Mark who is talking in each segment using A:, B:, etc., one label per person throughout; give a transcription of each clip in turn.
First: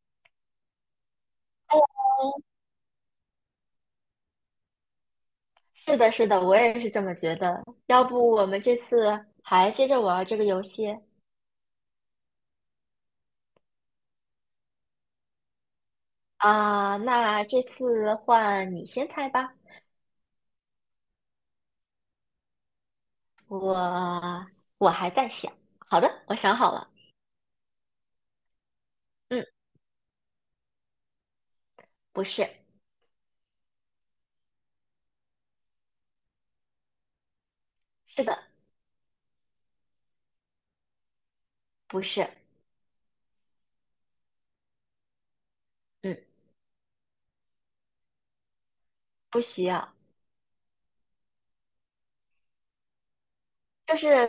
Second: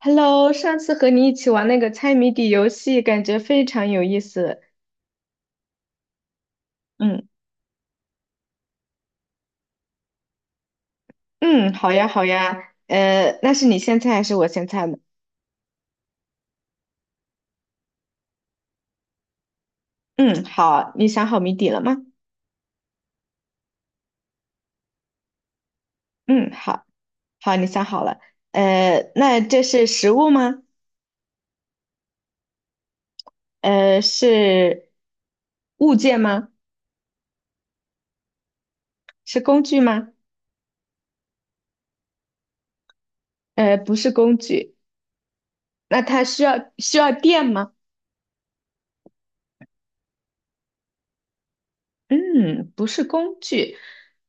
A: Hello，上次和你一起玩那个猜谜底游戏，感觉非常有意思。
B: 是的，是的，我也是这么
A: 嗯，
B: 觉得。要不我们这次还接着玩这个游戏
A: 嗯，好呀好呀，那是你先猜还是我先猜呢？
B: 啊？那这次换你先猜吧。
A: 嗯，好，你想好谜底了吗？
B: 我我还在想。好的，我
A: 嗯，
B: 想好
A: 好，
B: 了。
A: 好，你想好了。那
B: 嗯，
A: 这是食物吗？
B: 不是，
A: 是物件吗？
B: 是的，
A: 是工具吗？
B: 不是，
A: 不是工具。那
B: 嗯，
A: 它需要电吗？
B: 不需要，
A: 嗯，不是工具。
B: 就是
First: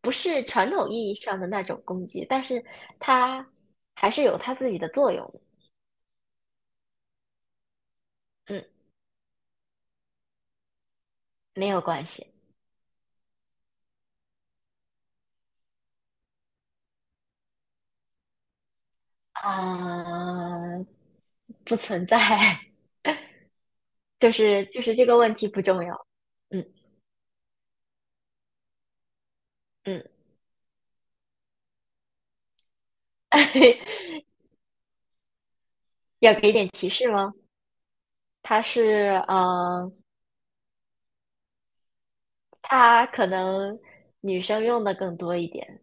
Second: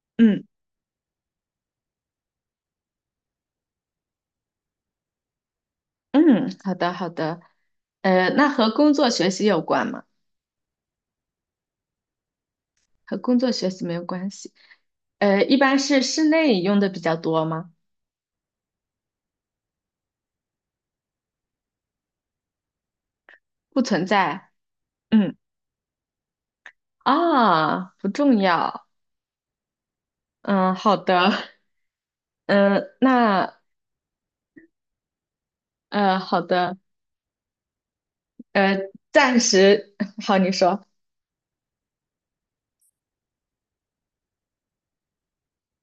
B: 不
A: 嗯
B: 是传统意义上的那种工具，但是它还是有它自己的作用的。
A: 嗯，好的好的。那
B: 嗯，
A: 和工作学习有关吗？
B: 没有关系。
A: 和工作学习没有关系。一般是室内用的比较多吗？
B: 啊，不存在。
A: 不存
B: 就
A: 在。
B: 是就是这个问
A: 嗯，
B: 题不重要，嗯。
A: 啊，不重要。
B: 嗯，
A: 嗯，好的。嗯，那
B: 要
A: 好
B: 给点
A: 的。
B: 提示吗？它
A: 呃，
B: 是
A: 暂时，好，你说，
B: 它可能女生用的更多一点，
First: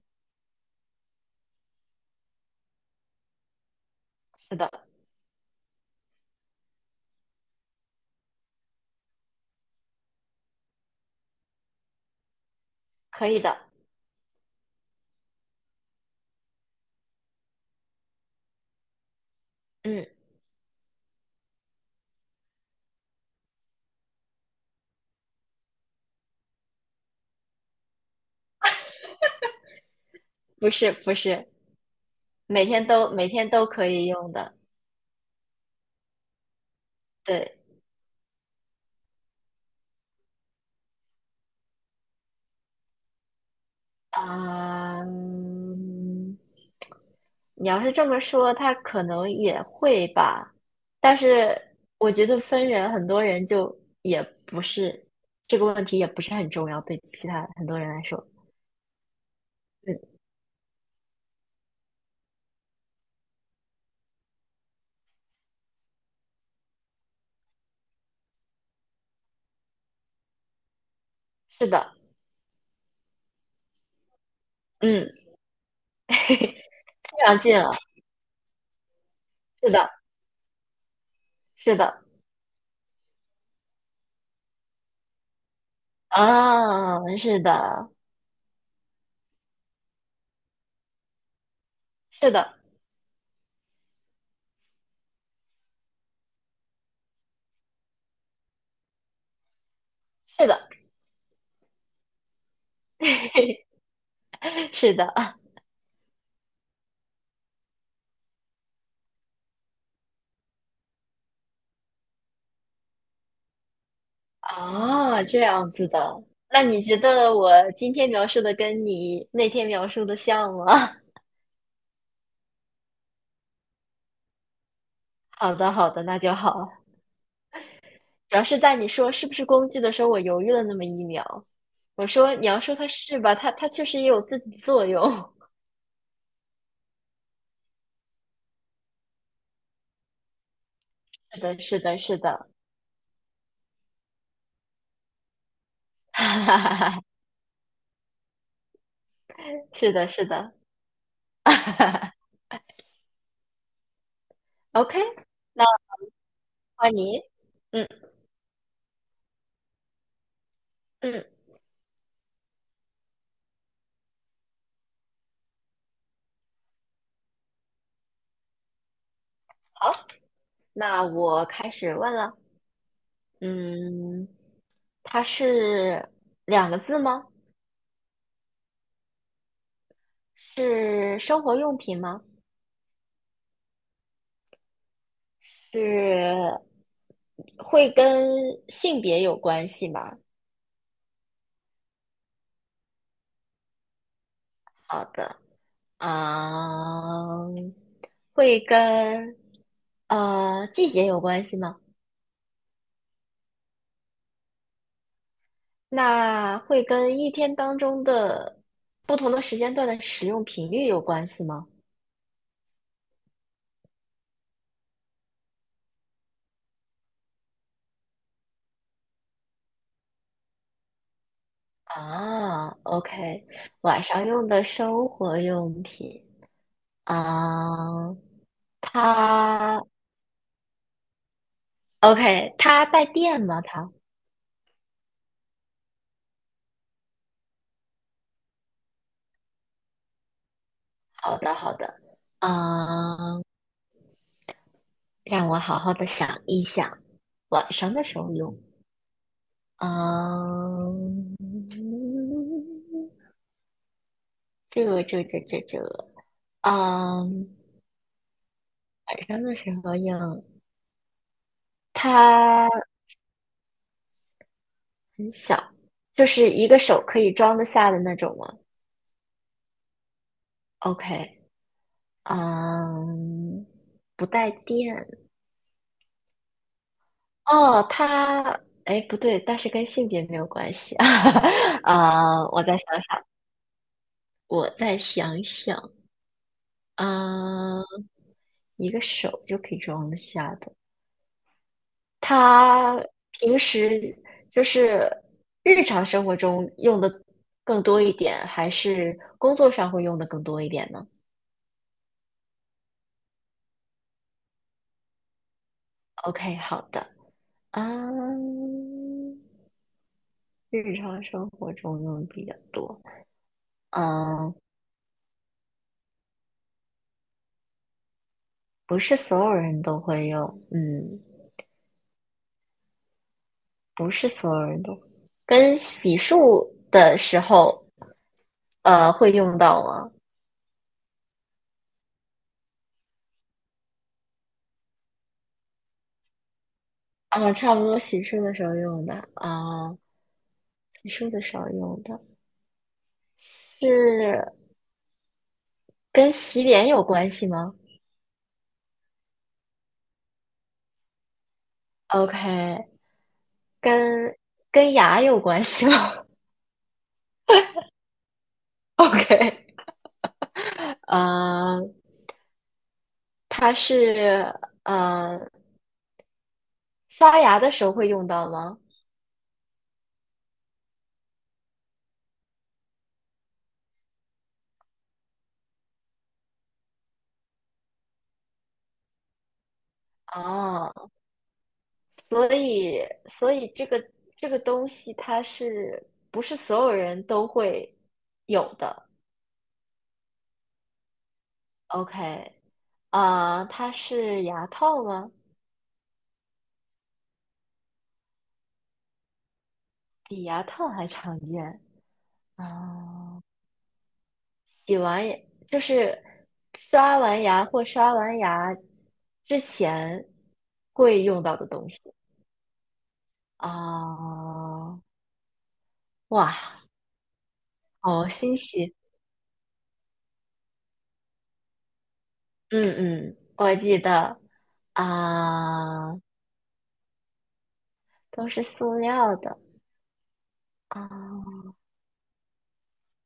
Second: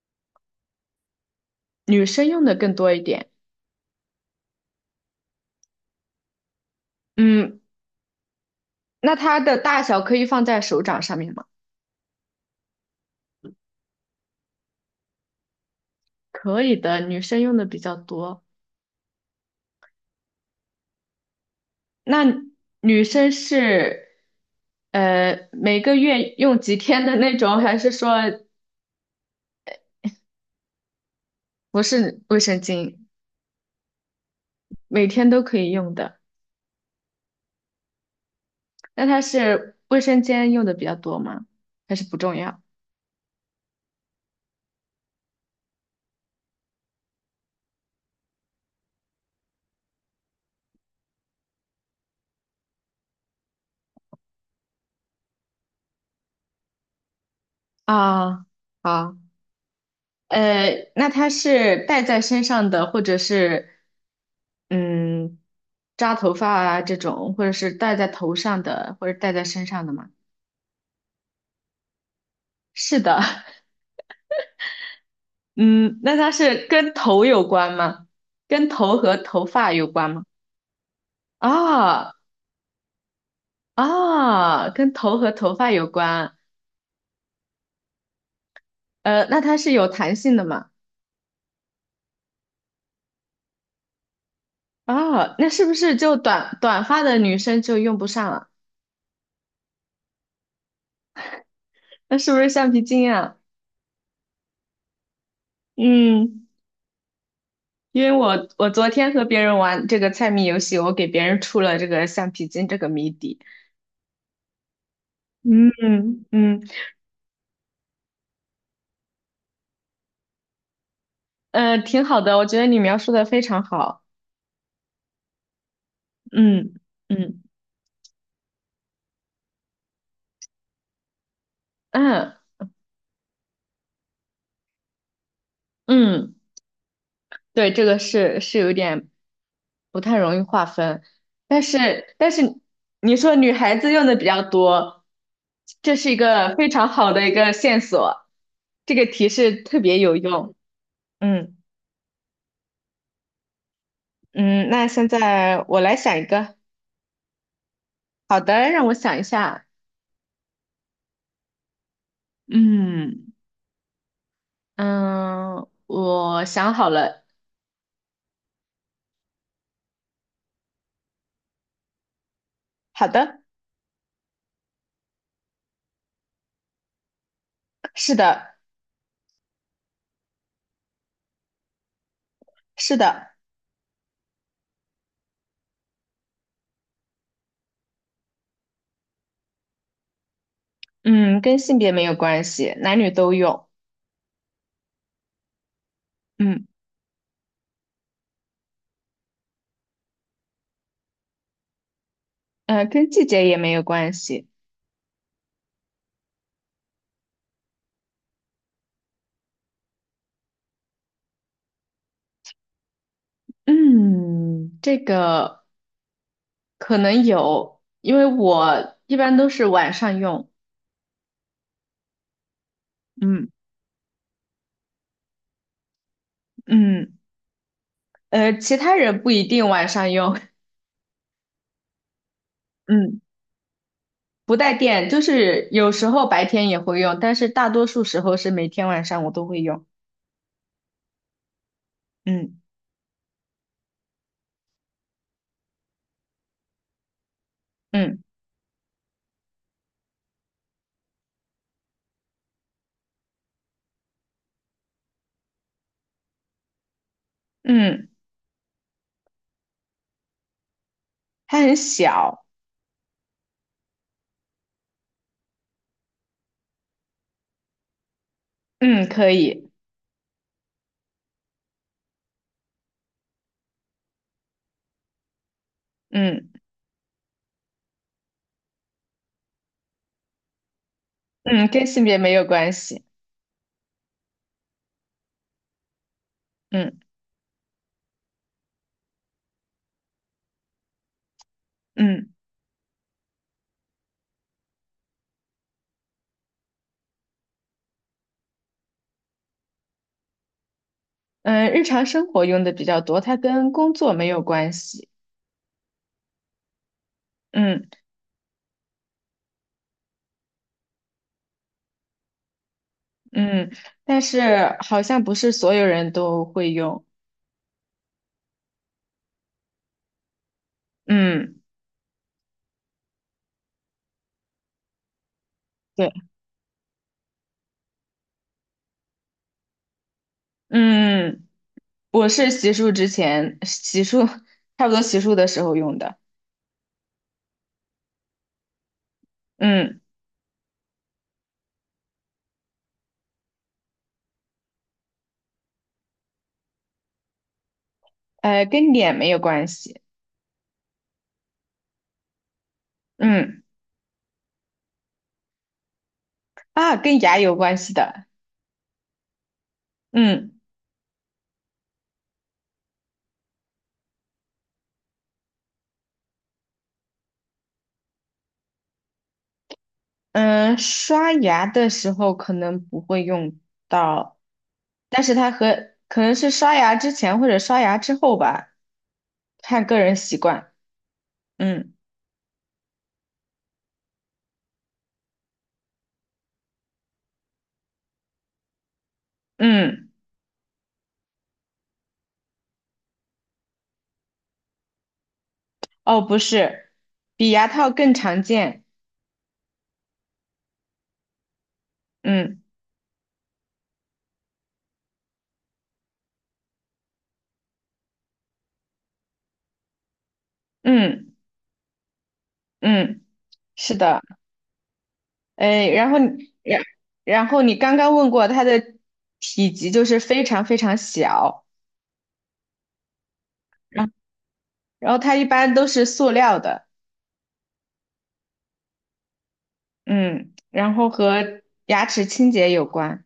A: 女生用的更多一点。
B: 是的，
A: 嗯，那它的大小可以放在手掌上面吗？
B: 可以的。
A: 可以的，女生用的比较多。
B: 嗯，
A: 那女生是，每个月用几天的那种，还是说
B: 不是，
A: 不是卫生
B: 每天
A: 巾，
B: 都每天都可以用的，
A: 每天都可以用的。
B: 对。
A: 那它是卫生间用的比较多吗？还是不重要？
B: 嗯，你要是这么说，他可能也会吧，但是我觉得分人，很多人就也不是，这个问题也不是很重要，对其他很多人来说。
A: 啊，好，
B: 嗯，
A: 那它是戴在身上的，或者是嗯扎头发啊这种，或者是戴在头上的，或者戴在身上的吗？
B: 是的。
A: 是的，
B: 嗯，
A: 嗯，那 它是
B: 非
A: 跟头
B: 常
A: 有
B: 近了，
A: 关吗？跟头和头
B: 是
A: 发
B: 的，
A: 有关吗？
B: 是的。
A: 啊，啊，跟头和头发有关。
B: 啊，是的，
A: 那它是有弹性的嘛？
B: 是的，
A: 啊，那是不是就短短发的女生就用不上了？
B: 是的。
A: 那是不是橡皮筋啊？
B: 是的。
A: 嗯，因为我昨天和别人玩这个猜谜游戏，我给别人出了这个橡皮筋这个谜底。
B: 啊，这
A: 嗯，
B: 样子的。
A: 嗯，
B: 那你觉得我今天描述的跟你那天描述的像吗？
A: 挺好的，我觉得你描述的非常好。
B: 好的，好的，那就好。
A: 嗯，嗯，
B: 主要是在你说是不是工具的时候，我犹豫了那么一秒。我
A: 嗯，
B: 说你要说它是吧，它确实也有自己的作用。
A: 嗯。对，这个是有点不太容易划分，
B: 是的，
A: 但
B: 是的，
A: 是
B: 是
A: 但是
B: 的。
A: 你说女孩子用的比较多，这是 一
B: 哈
A: 个
B: 哈
A: 非
B: 哈
A: 常
B: 哈，
A: 好的一个线索，这个提示特
B: 是
A: 别
B: 的，
A: 有
B: 是的。
A: 用。嗯， 嗯，那
B: OK，
A: 现在
B: 那
A: 我来想一个，
B: 换你。嗯。
A: 好的，让我想一下。
B: 嗯，
A: 嗯，嗯，我想好了，
B: 好，那我开始问了。
A: 好的，
B: 嗯，它是两个字吗？
A: 是的，
B: 是生活用品吗？
A: 是的，
B: 是会跟性别有关系吗？
A: 嗯，跟性别没有关系，男女都用，
B: 好的。
A: 嗯，
B: 啊，会跟呃季节有关系吗？
A: 跟季节也没有关系。
B: 那会跟一天当中的不同的时间段的使用频率有关系吗？
A: 嗯，这个可能有，因为我一般都是晚上用。
B: 啊，OK，
A: 嗯，
B: 晚上用的生活用品。
A: 嗯，
B: 啊，
A: 其他人不一定
B: 它
A: 晚上用。
B: OK，它 带
A: 嗯，
B: 电吗？它
A: 不带电，就是有时候白天也会用，但是大多数时候是每天晚上我都会用。
B: 好的，好的。
A: 嗯，
B: 啊，让我好好的想一想，晚上的时
A: 嗯，
B: 候用。嗯，这个，嗯，
A: 嗯，
B: 晚上的时候用，
A: 它很小。
B: 它很小，就是一个手可以装得下的那种吗
A: 嗯，可以。
B: ？OK，嗯，不带电。
A: 嗯，
B: 哦，它，哎，不对，但是跟性别没有关系。
A: 嗯，跟性别没有
B: 啊，我
A: 关
B: 再想
A: 系。
B: 想，我再想想，
A: 嗯，
B: 嗯，一个手就可以装得下的。
A: 嗯，
B: 他平时就是日常生活中用的更多一点，还是工作上会用的更多一点呢
A: 嗯，日常生活用的比较多，它跟工作没有关系。
B: ？OK，好的。
A: 嗯。
B: 啊，日常生活中用的比较多。
A: 嗯，但
B: 嗯，
A: 是好像不是所有人都会用。
B: 不是所有人都会用。嗯，
A: 嗯，
B: 不是所有人都跟
A: 对，
B: 洗漱的时候，呃，会用到吗？
A: 嗯，我是洗漱之前，洗漱差不多洗漱的时候用的。
B: 啊，差不多洗漱的时候用的啊，
A: 嗯，
B: 洗漱的时候用的是。跟洗脸有关系吗
A: 跟脸没有关系。
B: ？OK，
A: 嗯，
B: 跟跟牙有关系吗？
A: 啊，跟牙有关系的。
B: ？OK，
A: 嗯，
B: 呃，它是呃刷牙的时候会用到吗？
A: 嗯，刷牙的时候可能不会用到，但是它和可能是刷牙之前或者刷牙之后吧，看个人习惯。
B: 哦，
A: 嗯，
B: 所以所以这个这个东西它是不是所有人都会有的
A: 嗯。
B: ？OK，啊，它是牙套吗？
A: 哦，不是，比牙套更常见。
B: 比牙套还常见。
A: 嗯，
B: 啊，洗完牙就是刷完牙或刷完牙之前会
A: 嗯，
B: 用到的东西。
A: 嗯，是的。
B: 啊，
A: 哎，然后你
B: 哇，
A: 然然后你刚刚问
B: 好
A: 过
B: 新
A: 它的
B: 奇！
A: 体积就是非常非常小，
B: 嗯嗯，我记
A: 然后
B: 得。
A: 然后它一般都是
B: 啊，
A: 塑料的。
B: 都是塑料的。
A: 嗯，然
B: 啊，
A: 后和牙齿清洁有关，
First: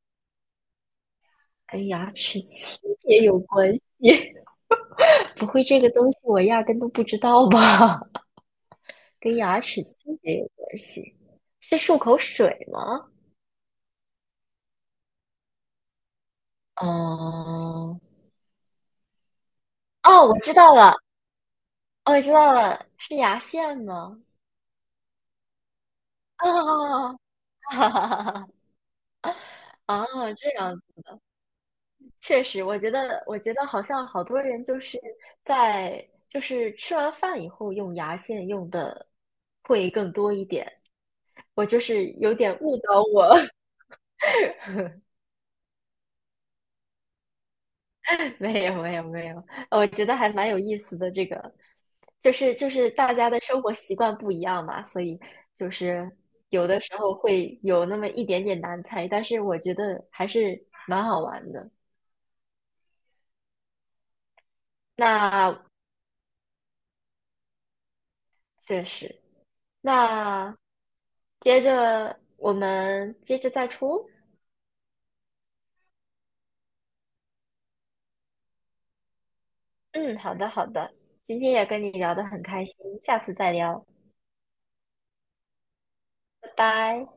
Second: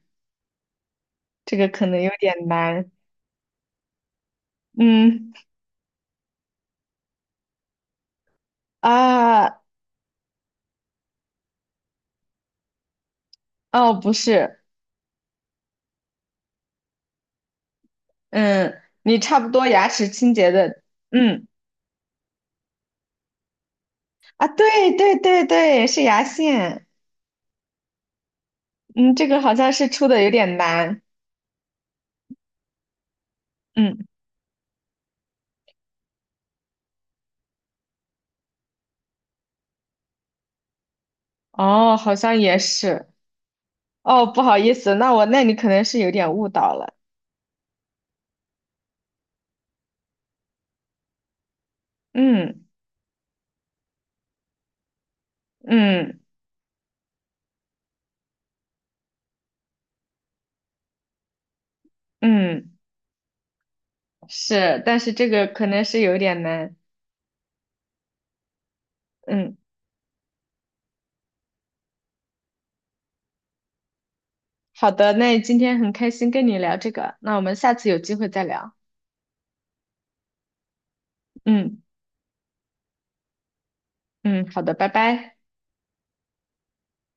A: 这个可
B: 跟
A: 能有
B: 牙
A: 点
B: 齿清
A: 难。
B: 洁有关系。
A: 嗯，
B: 不会这个东西，我压根都不知道吧？跟
A: 啊，
B: 牙齿清洁有关系，是漱口水吗？
A: 哦，不是，
B: 哦、
A: 嗯，你差不多牙齿
B: 哦，
A: 清
B: 我
A: 洁
B: 知道
A: 的。
B: 了，
A: 嗯，
B: 哦，我知道了，是牙线吗？
A: 啊，对对对对，是牙 线。
B: 啊，哈哈哈哈！
A: 嗯，这个好像是
B: 啊，
A: 出的有
B: 这
A: 点
B: 样
A: 难。
B: 确实，我觉得，我觉得好
A: 嗯，
B: 像好多人就是在就是吃完饭以后用牙线用的会更多一点，我就
A: 哦，
B: 是
A: 好
B: 有
A: 像也
B: 点误导
A: 是。
B: 我。
A: 哦，不好意思，那你可能是有点误导了。
B: 没有没有没有，我觉得还蛮有意思的。这个就是
A: 嗯，
B: 就是大家的生活习惯不一样嘛，所以就是
A: 嗯，
B: 有的时候会有那么一点点难猜，但是我觉得还是蛮好玩的。
A: 嗯，是，但是这个可
B: 那
A: 能是有点难。
B: 确实，
A: 嗯，
B: 那接着我们接着再出。
A: 好的，那今天很开心跟你聊这个，那我们下次有机会再聊。
B: 嗯，好的好的，今天也
A: 嗯，
B: 跟你聊得很开心，下次再聊，
A: 嗯，好的，拜拜。
B: 拜拜。